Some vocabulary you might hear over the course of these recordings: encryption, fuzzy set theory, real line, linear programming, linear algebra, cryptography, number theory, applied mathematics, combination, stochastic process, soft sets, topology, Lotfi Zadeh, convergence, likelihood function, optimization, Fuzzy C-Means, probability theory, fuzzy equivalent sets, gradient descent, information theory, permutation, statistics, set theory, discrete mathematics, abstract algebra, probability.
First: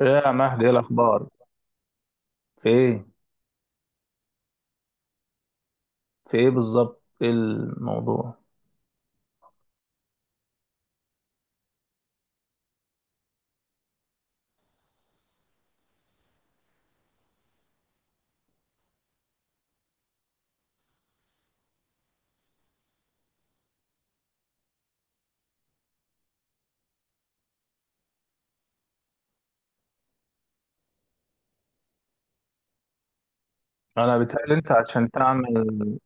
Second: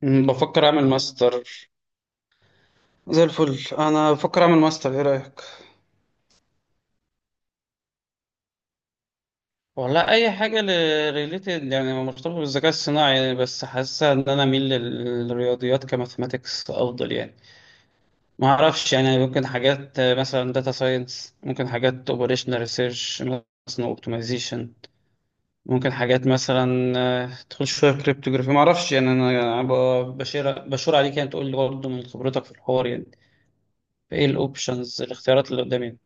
ايه يا مهدي؟ بفكر ايه اعمل الاخبار؟ ماستر. في ايه؟ زي الفل، انا بفكر اعمل ماستر، ايه رايك؟ في ايه بالظبط؟ ايه الموضوع؟ والله اي حاجه ريليتد، يعني مرتبطه بالذكاء الصناعي يعني، بس حاسه ان انا اميل للرياضيات كماثماتكس افضل يعني. ما اعرفش يعني، ممكن حاجات مثلا داتا ساينس، ممكن حاجات اوبريشنال ريسيرش، مثلا اوبتمايزيشن. ممكن حاجات مثلا تدخل شويه كريبتوغرافي. ما اعرفش يعني. انا أنا ب- بشير بشور عليك، يعني تقول لي برضه من خبرتك في الحوار يعني. انا ايه بيتهيألي انت الاوبشنز، عشان الاختيارات اللي تعمل قدامي.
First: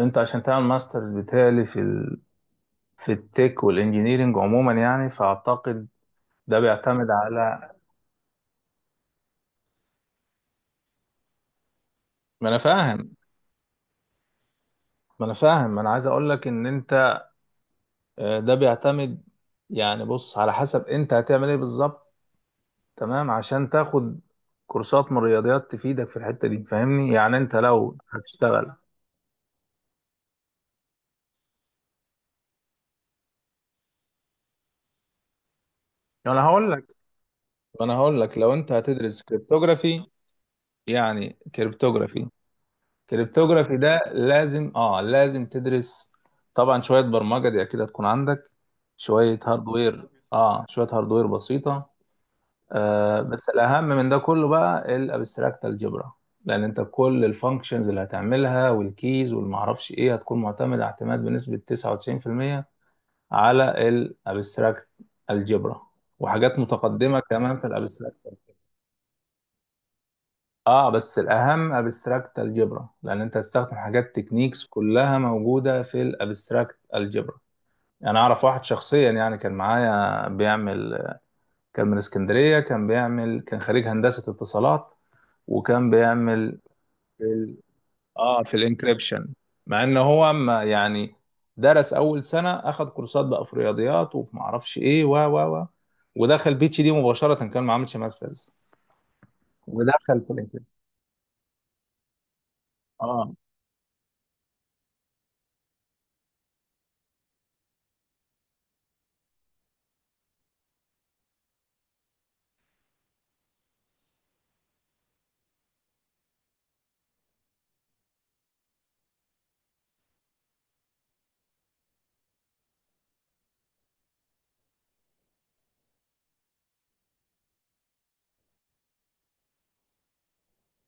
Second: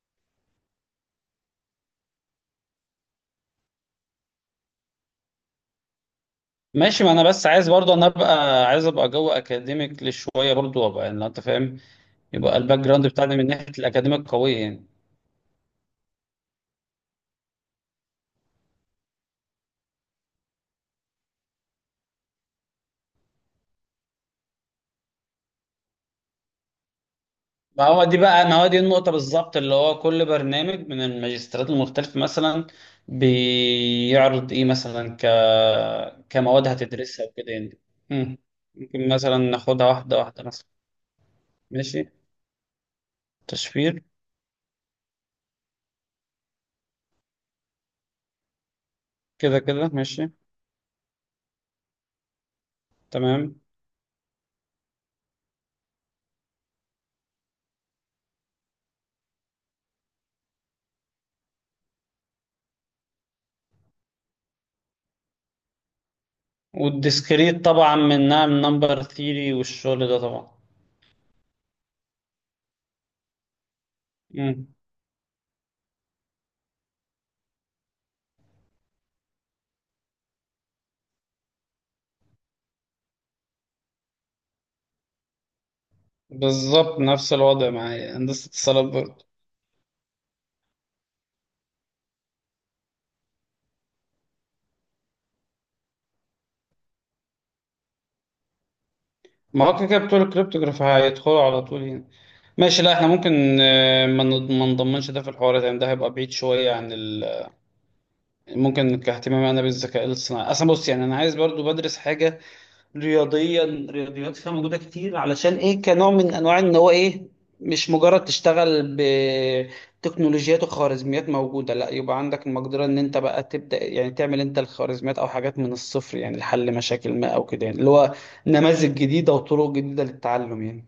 انت عشان تعمل ماسترز بيتهيألي في التك والانجينيرينج عموما، يعني فاعتقد ده ماشي، بيعتمد ما انا بس عايز على... برضه، انا ابقى عايز ابقى جو اكاديميك لشويه برضه، وابقى يعني انت فاهم، ما يبقى انا الباك جراوند فاهم بتاعنا من ناحيه الاكاديميك قويه يعني. ما انا فاهم، ما انا عايز اقول لك ان انت، ده بيعتمد. يعني بص، على حسب انت هتعمل ايه بالظبط، تمام؟ عشان تاخد كورسات من الرياضيات تفيدك في الحتة دي، فاهمني؟ يعني انت ما لو هو دي بقى ما هو هتشتغل... دي النقطه بالظبط، اللي هو كل برنامج من الماجستيرات المختلفه مثلا بيعرض ايه، مثلا ك انا كمواد هقول لك هتدرسها وكده يعني. انا هقول لك، مم. لو انت ممكن هتدرس مثلا ناخدها كريبتوغرافي، واحده واحده مثلا. يعني ماشي. كريبتوغرافي ده تشفير. لازم، لازم تدرس طبعا شوية برمجة، دي اكيد هتكون عندك. شوية كده كده هاردوير، ماشي. شوية هاردوير بسيطة. بس تمام. الاهم من ده كله بقى الابستراكت الجبرا، لان انت كل الفانكشنز اللي هتعملها والكيز والمعرفش ايه هتكون معتمدة اعتماد بنسبة 99% على الابستراكت الجبرا، وحاجات متقدمة كمان والديسكريت في طبعا، الابستراكت. منها من نمبر ثيري والشغل ده طبعا. اه، بس الاهم ابستراكت الجبرا، لان انت هتستخدم حاجات تكنيكس مم. كلها موجوده في الابستراكت الجبرا. يعني اعرف واحد شخصيا، يعني كان معايا بيعمل، كان من اسكندريه، كان بيعمل، كان خريج هندسه اتصالات، وكان بيعمل بالظبط في نفس ال... الوضع معايا، اه هندسة في اتصالات برضه. الانكريبشن، مع ان هو ما يعني درس اول سنه، اخد كورسات بقى في رياضيات وفي معرفش ايه، و و و ودخل بي اتش دي مباشره، كان ما عملش ماسترز، ما هو كده كده ودخل بتوع في الانكريبشن. الكريبتوغراف هيدخلوا على طول هنا. ماشي. لا احنا اه ممكن، ما نضمنش ده في الحوارات يعني، ده هيبقى بعيد شوية عن ال... ممكن كاهتمامي انا بالذكاء الاصطناعي اصلا. بص يعني انا عايز برضو بدرس حاجة رياضيات فيها موجوده كتير، علشان ايه، كنوع من انواع ان هو ايه، مش مجرد تشتغل بتكنولوجيات وخوارزميات موجوده، لا، يبقى عندك المقدره ان انت بقى تبدا يعني تعمل انت الخوارزميات او حاجات من الصفر يعني، لحل مشاكل ما او كده يعني، اللي هو نماذج جديده وطرق جديده للتعلم يعني.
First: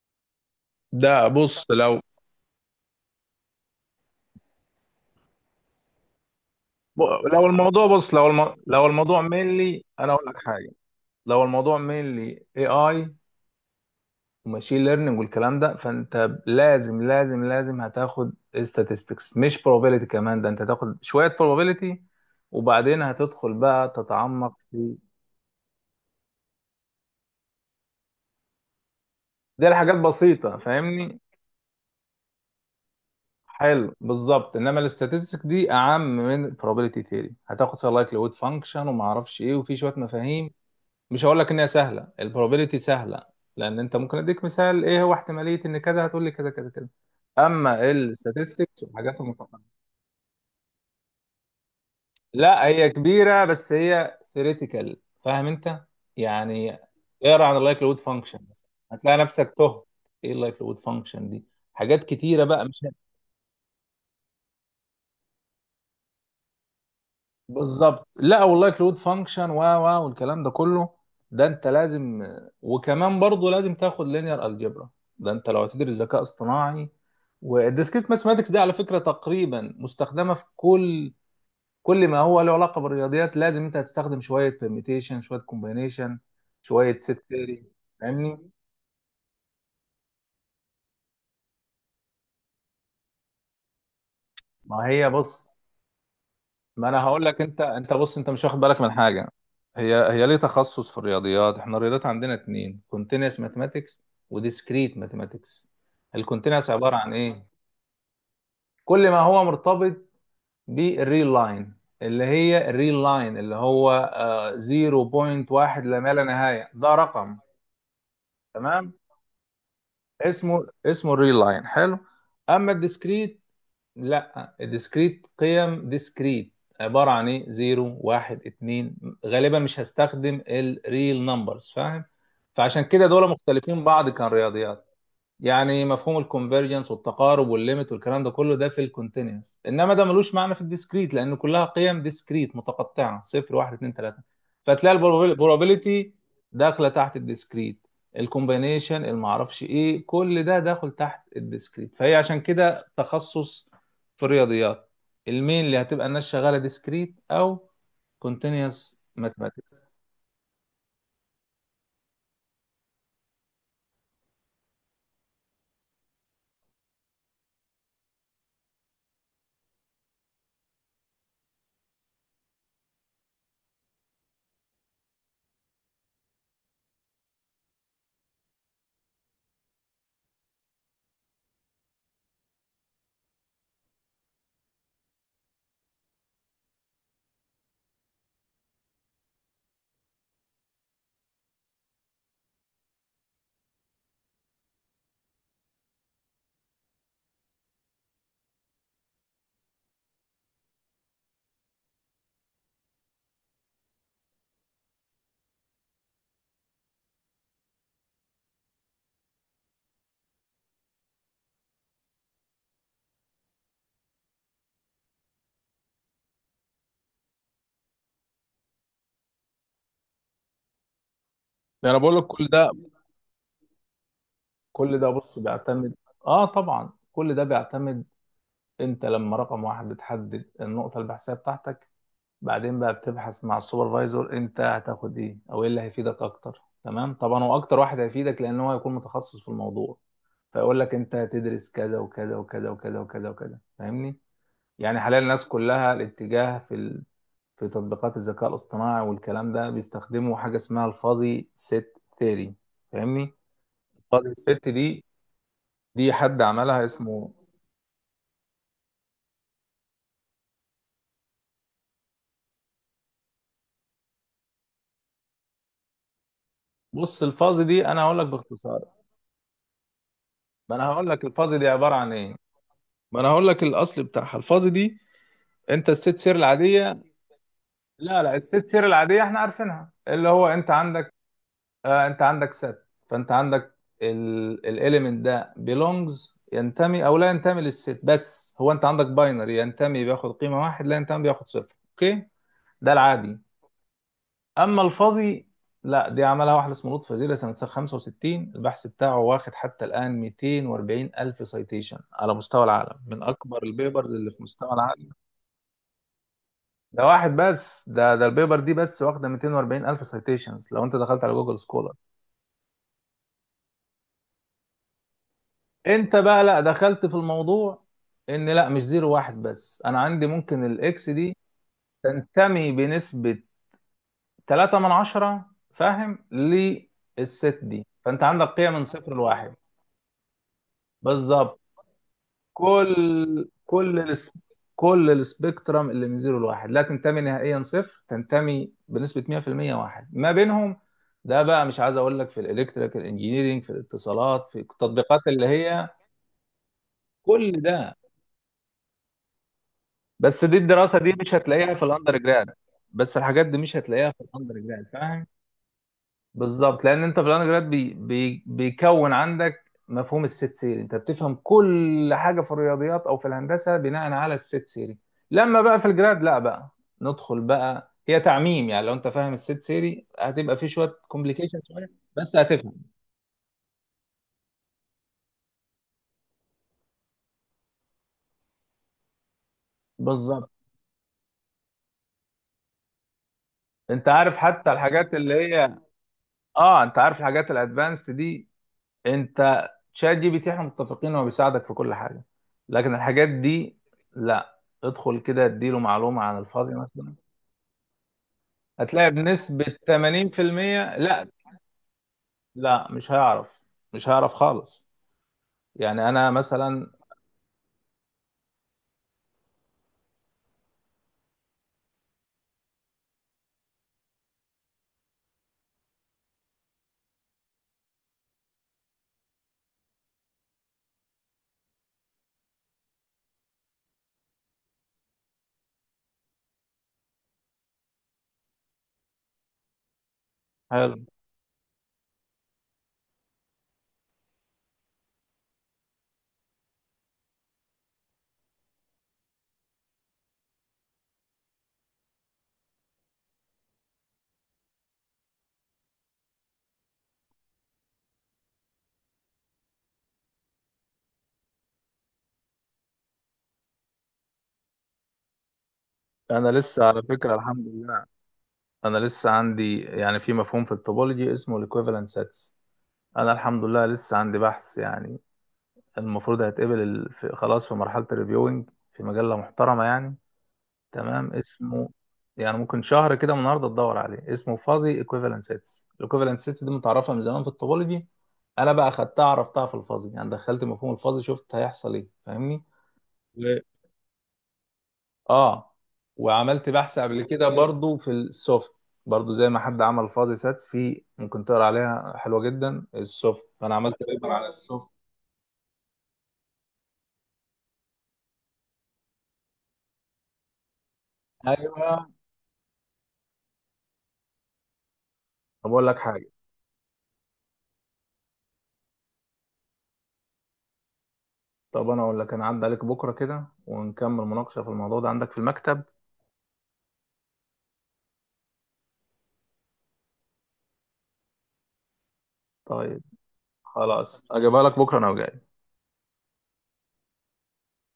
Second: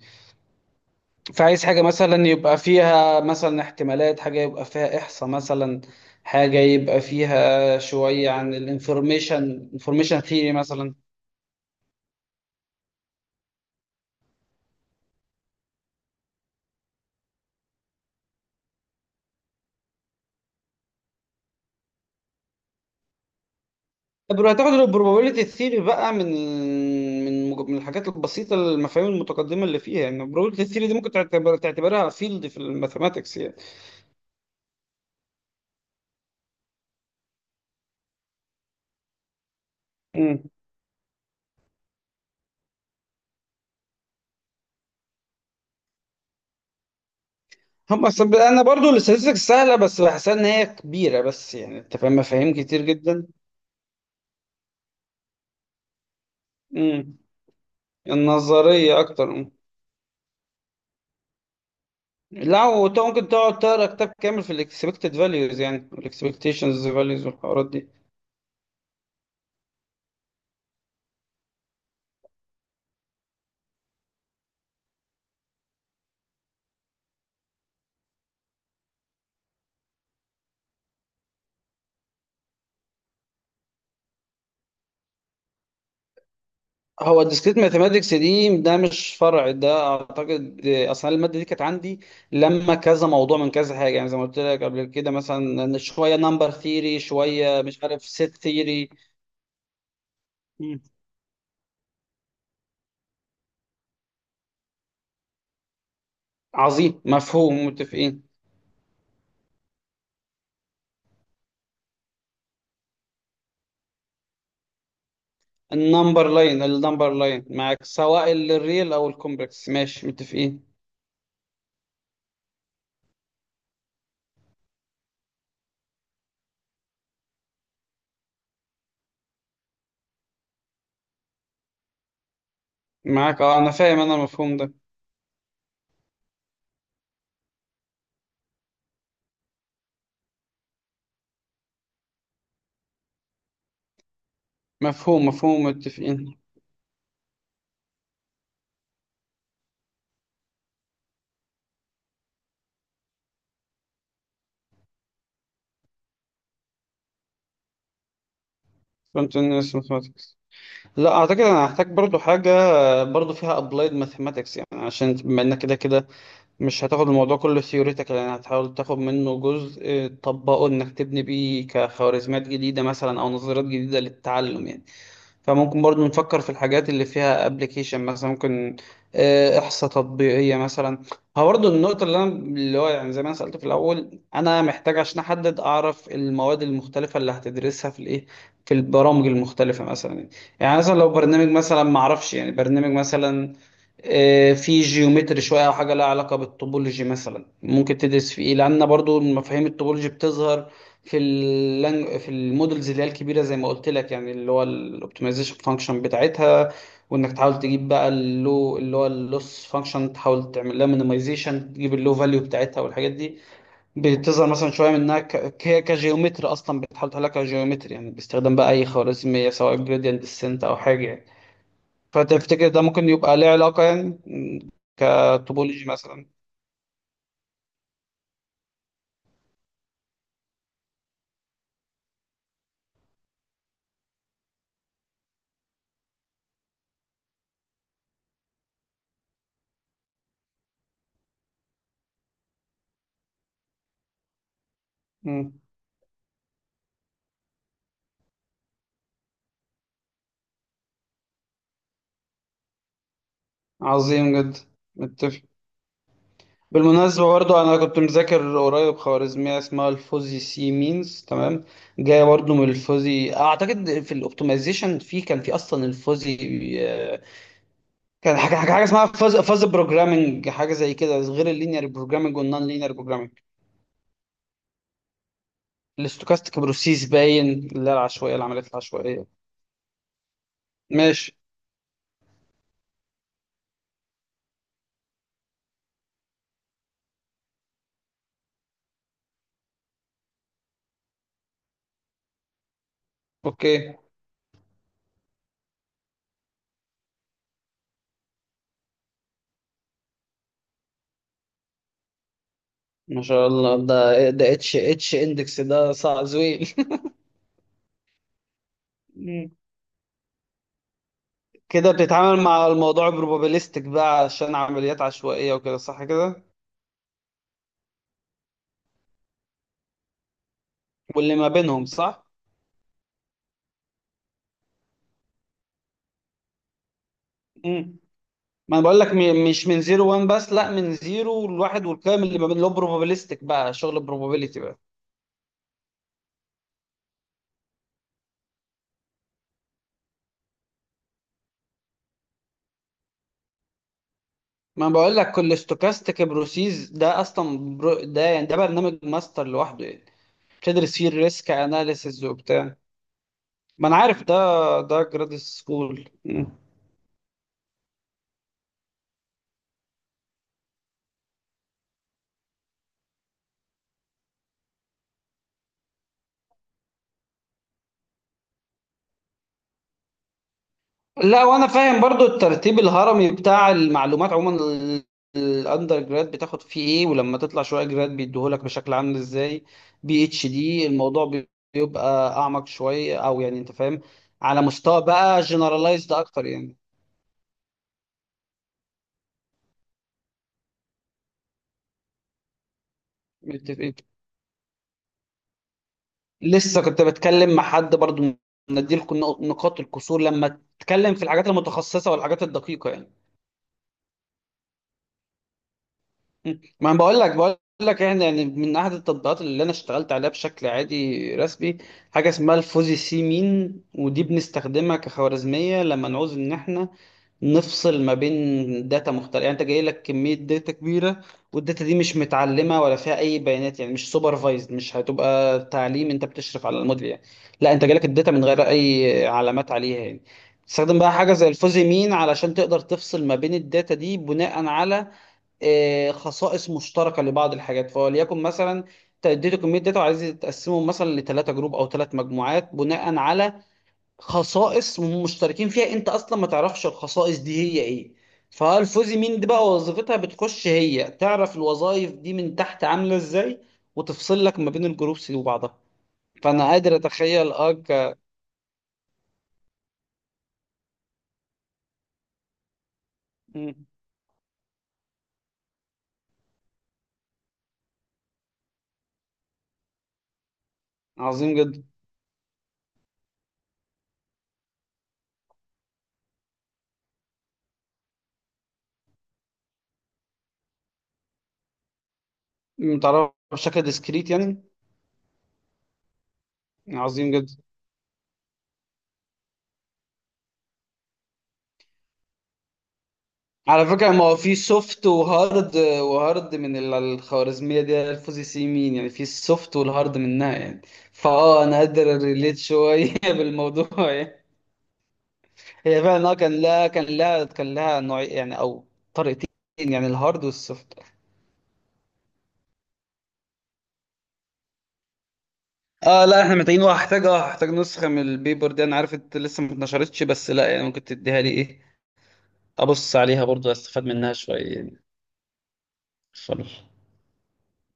ده فعايز بص حاجه لو مثلا يبقى فيها مثلا احتمالات، حاجه يبقى فيها احصاء مثلا، حاجه يبقى ب- لو فيها الموضوع بص لو شويه عن الم... لو الموضوع الانفورميشن، مينلي، انا انفورميشن اقول لك ثيوري حاجه. مثلا. لو الموضوع مينلي اي وماشين ليرنينج والكلام ده، فانت لازم لازم لازم هتاخد statistics، مش probability. كمان ده انت هتاخد شويه probability، وبعدين هتدخل بقى طب لو تتعمق هتاخد في... البروبابيلتي ثيري بقى، من الحاجات البسيطه، المفاهيم المتقدمه دي اللي الحاجات فيها يعني، بسيطه، البروبابيلتي ثيري دي ممكن فاهمني؟ تعتبرها فيلد في الماثماتكس يعني. حلو بالظبط. انما الاستاتستيك دي اعم من probability theory، هتاخد فيها likelihood function وما اعرفش ايه، وفي شويه مم. مفاهيم. مش هقول لك ان هي سهله، البروبابيلتي سهله، لان انت ممكن اديك مثال ايه هو احتماليه ان كذا، هتقول لي كذا كذا كذا. اما هم، أصل انا الستاتستكس برضو والحاجات الاستاتستكس المتقنه، سهله، بس بحسها ان هي كبيره بس، يعني انت فاهم، مفاهيم لا كتير هي جدا. كبيره، بس هي ثيوريتيكال، فاهم انت يعني؟ مم. اقرا عن اللايكليود فانكشن، النظريه هتلاقي اكتر. مم. نفسك تهت. ايه اللايكليود فانكشن دي؟ حاجات كتيره بقى، لا، مش وانت ممكن تقعد تقرا كتاب كامل في الاكسبكتد فاليوز يعني، والاكسبكتيشنز فاليوز والحوارات دي. بالظبط. لا والله، كلود فانكشن و و والكلام ده كله، ده انت لازم. وكمان برضه لازم تاخد لينير الجبرا، ده انت لو هتدرس ذكاء اصطناعي. والديسكريت ماثماتكس دي على فكره تقريبا مستخدمه في كل... كل ما هو له علاقه بالرياضيات. لازم انت هتستخدم شويه بيرميتيشن، شويه كومبينيشن، شويه هو ست الديسكريت ثيوري، ماثيماتكس فاهمني؟ دي، ده مش فرع، ده اعتقد اصلا الماده دي كانت عندي لما كذا موضوع من كذا حاجه يعني، زي ما قلت لك قبل ما هي كده، بص، مثلا إن شويه نمبر ما انا ثيري، هقول لك. انت شويه مش انت عارف بص، انت سيت مش واخد بالك ثيري. من حاجه. هي هي ليه تخصص في الرياضيات؟ احنا الرياضيات عندنا اتنين: كونتينوس ماثماتكس، وديسكريت ماثماتكس. الكونتينوس عباره عظيم، عن ايه؟ مفهوم، متفقين. كل ما هو مرتبط بالريل لاين، اللي هي الريل لاين، اللي هو 0.1 لما لا النمبر لاين، نهايه، ده النمبر رقم، لاين معاك، سواء الريل تمام؟ او الكومبلكس، ماشي، متفقين. اسمه الريل لاين، حلو. اما الديسكريت، لا، ديسكريت قيم ديسكريت، عبارة عن ايه؟ زيرو، واحد، اتنين، غالبا مش هستخدم الريل نمبرز، فاهم؟ فعشان كده دول معاك، اه انا مختلفين فاهم بعض. انا كان المفهوم ده. يعني مفهوم الكونفرجنس والتقارب والليمت والكلام ده كله، ده في الكونتينوس، انما ده ملوش معنى في الديسكريت، لان كلها قيم ديسكريت متقطعه: صفر، واحد، اتنين، تلاته. فتلاقي مفهوم مفهوم، البروبابيليتي متفقين. داخله تحت الديسكريت، الكومبينيشن، المعرفش ايه، كل ده داخل تحت الديسكريت. فهي عشان كده تخصص في الرياضيات المين، اللي هتبقى الناس شغاله ديسكريت او كونتينوس كنت، ماثماتكس. لا اعتقد انا هحتاج برضو حاجه برضو فيها ابلايد ماثيماتكس يعني، عشان بما انك كده كده مش هتاخد الموضوع كله ثيوريتيكال يعني، هتحاول تاخد منه جزء تطبقه، انك تبني بيه كخوارزميات جديده مثلا او نظريات جديده للتعلم يعني. فممكن برضو نفكر في الحاجات اللي فيها ابلكيشن مثلا. ممكن احصاء تطبيقيه مثلا. هو برضو النقطه اللي انا اللي هو يعني، زي ما انا سالت في الاول، انا محتاج عشان احدد اعرف المواد المختلفه اللي هتدرسها في الايه، في البرامج المختلفه مثلا. يعني مثلا لو برنامج مثلا، ما اعرفش يعني، برنامج مثلا في جيومتري شويه، او حاجه لها علاقه بالطوبولوجي مثلا، ممكن تدرس في ايه، لان برضو مفاهيم الطوبولوجي بتظهر في المودلز اللي هي الكبيره، زي ما قلت لك يعني، اللي هو الاوبتمايزيشن فانكشن بتاعتها، وانك تحاول تجيب بقى اللو، اللي هو اللوس فانكشن، تحاول تعمل لها مينيمايزيشن، تجيب اللو فاليو بتاعتها، والحاجات دي بتظهر مثلا شويه منها كجيومتري، اصلا بتحاول تحلها كجيومتري يعني، باستخدام بقى اي خوارزميه، سواء جريدينت ديسنت او حاجه يعني. انا بقول لك، كل فتفتكر ده... ده ممكن يبقى ليه علاقة يعني، كل ده بص كتوبولوجي بيعتمد. مثلا. اه طبعا، كل ده بيعتمد. انت لما رقم واحد بتحدد النقطة البحثية بتاعتك، بعدين بقى بتبحث مع السوبرفايزر انت هتاخد ايه، او ايه اللي هيفيدك اكتر، تمام؟ طبعا هو اكتر واحد هيفيدك، لان هو هيكون متخصص في الموضوع. فيقول لك انت هتدرس كذا وكذا وكذا وكذا وكذا وكذا، فاهمني؟ يعني حاليا الناس مم، كلها الاتجاه في ال... في تطبيقات الذكاء الاصطناعي والكلام ده، بيستخدموا حاجة اسمها الفuzzy set theory، فاهمني؟ عظيم الفuzzy جدا. set دي، متفق. دي حد عملها، بالمناسبة اسمه... برضه، أنا كنت مذاكر قريب خوارزمية اسمها الفوزي سي مينز، تمام، جاية برضه من الفوزي أعتقد، في الأوبتمايزيشن، في كان في أصلا الفوزي آه، بص، الفازي دي انا هقول لك كان حاجة حاجة باختصار. حاجة اسمها فاز بروجرامنج، حاجة ما انا زي هقول كده لك غير الفازي دي اللينير عباره عن ايه. بروجرامنج والنون لينير ما انا بروجرامنج. هقول لك الاصل بتاعها. الفازي دي، انت الست سير الاستوكاستيك العاديه... بروسيس باين، اللي هي لا لا، العشوائية، الست العمليات سير العاديه العشوائية. احنا عارفينها، اللي هو انت عندك... ماشي. آه انت عندك ست، فانت عندك الاليمنت ده belongs، ينتمي او لا ينتمي للست. بس هو انت عندك باينري: ينتمي بياخد قيمه واحد، لا ينتمي بياخد صفر، اوكي؟ ده العادي. أوكي. اما الفاضي، لا، دي عملها واحد اسمه لطفي وزير، سنه 65 البحث بتاعه واخد حتى الان 240 الف سايتيشن على مستوى العالم، من ما شاء اكبر الله، البيبرز اللي ده في ده مستوى اتش العالم. اتش اندكس، ده صعب زويل. ده واحد بس، ده البيبر دي بس واخده مم. 240 الف سايتيشنز، لو انت دخلت على جوجل كده سكولر. بتتعامل مع الموضوع بروبابيليستيك بقى، عشان عمليات عشوائية وكده، صح انت كده؟ بقى لا، دخلت في الموضوع ان لا، مش زيرو واحد بس، انا عندي ممكن الاكس واللي دي ما بينهم صح. تنتمي بنسبه 3 من عشرة، فاهم؟ للست دي، مم. فانت عندك قيم ما انا من بقول لك، صفر م- لواحد. مش من زيرو وان بس، لا، من زيرو بالظبط، لواحد، والكلام اللي ما بين، اللي هو بروبابيليستيك كل بقى، كل شغل الس... بروبابيليتي بقى. كل السبيكترم اللي من زيرو لواحد: لا تنتمي نهائيا صفر، تنتمي بنسبة 100% واحد، ما بينهم ده بقى مش عايز اقول لك. في الالكتريكال انجينيرينج، في الاتصالات، في ما أنا بقول التطبيقات لك اللي كل هي ستوكاستيك بروسيس ده كل اصلا ده. ده يعني، ده برنامج ماستر لوحده يعني. بس دي بتدرس الدراسة فيه دي مش الريسك هتلاقيها في الاندر اناليسيز جراد، وبتاع. بس الحاجات دي مش ما انا هتلاقيها في عارف ده، الاندر جراد، ده فاهم؟ جراد سكول. بالظبط. لان انت في الاندرجراد بي بي بيكون عندك مفهوم الست سيري، انت بتفهم كل حاجه في الرياضيات او في الهندسه بناء على الست سيري. لما بقى في الجراد، لا بقى ندخل بقى، هي تعميم، يعني لو انت فاهم الست سيري هتبقى في شويه لا، كومبليكيشن وانا شويه، فاهم برضو بس هتفهم. الترتيب الهرمي بتاع المعلومات عموما، ال- الاندر جراد بتاخد فيه ايه، ولما تطلع شويه جراد بيديهولك بشكل عامل ازاي، بي اتش بالظبط. دي الموضوع بيبقى اعمق شويه، او يعني انت فاهم، انت عارف على حتى مستوى الحاجات اللي بقى هي، جنرالايزد اكتر يعني. اه انت عارف الحاجات الادفانسد دي. انت شات جي بي تي احنا متفقين هو بيساعدك في كل حاجه، لكن الحاجات دي متفقين. لا. ادخل كده اديله معلومه عن الفازي لسه كنت مثلا، بتكلم مع حد برضو، هتلاقي نديلكم نقط- بنسبة نقاط الكسور لما 80%... تتكلم في لا، الحاجات المتخصصه والحاجات الدقيقه لا يعني. مش هيعرف، مش هيعرف خالص. يعني انا مم. ما مثلا، انا بقول لك احنا يعني، من احد التطبيقات اللي انا اشتغلت عليها بشكل عادي رسمي، حاجه اسمها الفوزي سي مين، ودي بنستخدمها كخوارزميه لما نعوز ان احنا نفصل ما بين داتا مختلفه يعني. انت جاي لك كميه داتا كبيره، والداتا دي مش متعلمه ولا فيها اي بيانات يعني، مش سوبرفايزد، مش هتبقى تعليم انت بتشرف على الموديل يعني، لا، انت جالك الداتا من غير اي علامات عليها يعني. تستخدم حلو، بقى حاجه زي الفوزي مين، علشان تقدر تفصل ما بين الداتا دي بناء على خصائص مشتركه لبعض الحاجات. فوليكن مثلا تديتوا كميه داتا، وعايزين تقسمهم مثلا لثلاثه جروب او ثلاث مجموعات، بناء على خصائص مشتركين فيها انت اصلا ما تعرفش الخصائص دي هي ايه. فالفوزي مين دي بقى، وظيفتها بتخش هي، تعرف الوظائف دي من تحت عامله ازاي، وتفصل لك ما بين الجروبس دي وبعضها. انا فانا لسه قادر على فكرة اتخيل الحمد لله، انا لسه عندي يعني، في مفهوم في التوبولوجي اسمه الايكويفالنت سيتس. انا الحمد لله مم. لسه عندي بحث، يعني المفروض هيتقبل، خلاص في مرحلة الريفيوينج، في مجلة محترمة يعني. تمام، عظيم جدا. اسمه... يعني ممكن شهر كده من النهارده تدور عليه، اسمه فازي ايكويفالنت سيتس. الايكويفالنت سيتس دي متعرفه من زمان في الطوبولوجي، انا بقى خدتها، عرفتها في الفازي، يعني دخلت مفهوم الفازي، شفت هيحصل ايه، فاهمني؟ متعرف و- بشكل ديسكريت يعني. اه وعملت بحث قبل عظيم كده جدا. برضو في السوفت. برضو زي ما حد عمل فازي ساتس، في ممكن تقرا عليها حلوه جدا، السوفت. فانا على عملت فكرة ما دايما هو على في السوفت. سوفت وهارد، وهارد من ال- الخوارزمية دي الفوزي سي مين، يعني في السوفت والهارد منها يعني. فاه، انا ايوه. قادر ريليت شوية بالموضوع يعني. طب اقول لك هي حاجه، فعلا اه كان لها نوع يعني، او طريقتين يعني، الهارد والسوفت. طب انا اقول لك، انا عدى عليك بكره كده ونكمل مناقشه في الموضوع ده عندك في المكتب. اه لا، احنا محتاجين، وهحتاج اه هحتاج نسخة من البيبر دي. انا عارف انت لسه ما اتنشرتش، بس لا يعني، ممكن تديها لي، ايه، طيب ابص عليها برضو، استفاد خلاص، منها اجيبها شوية لك بكره يعني. انا وجاي. خلاص.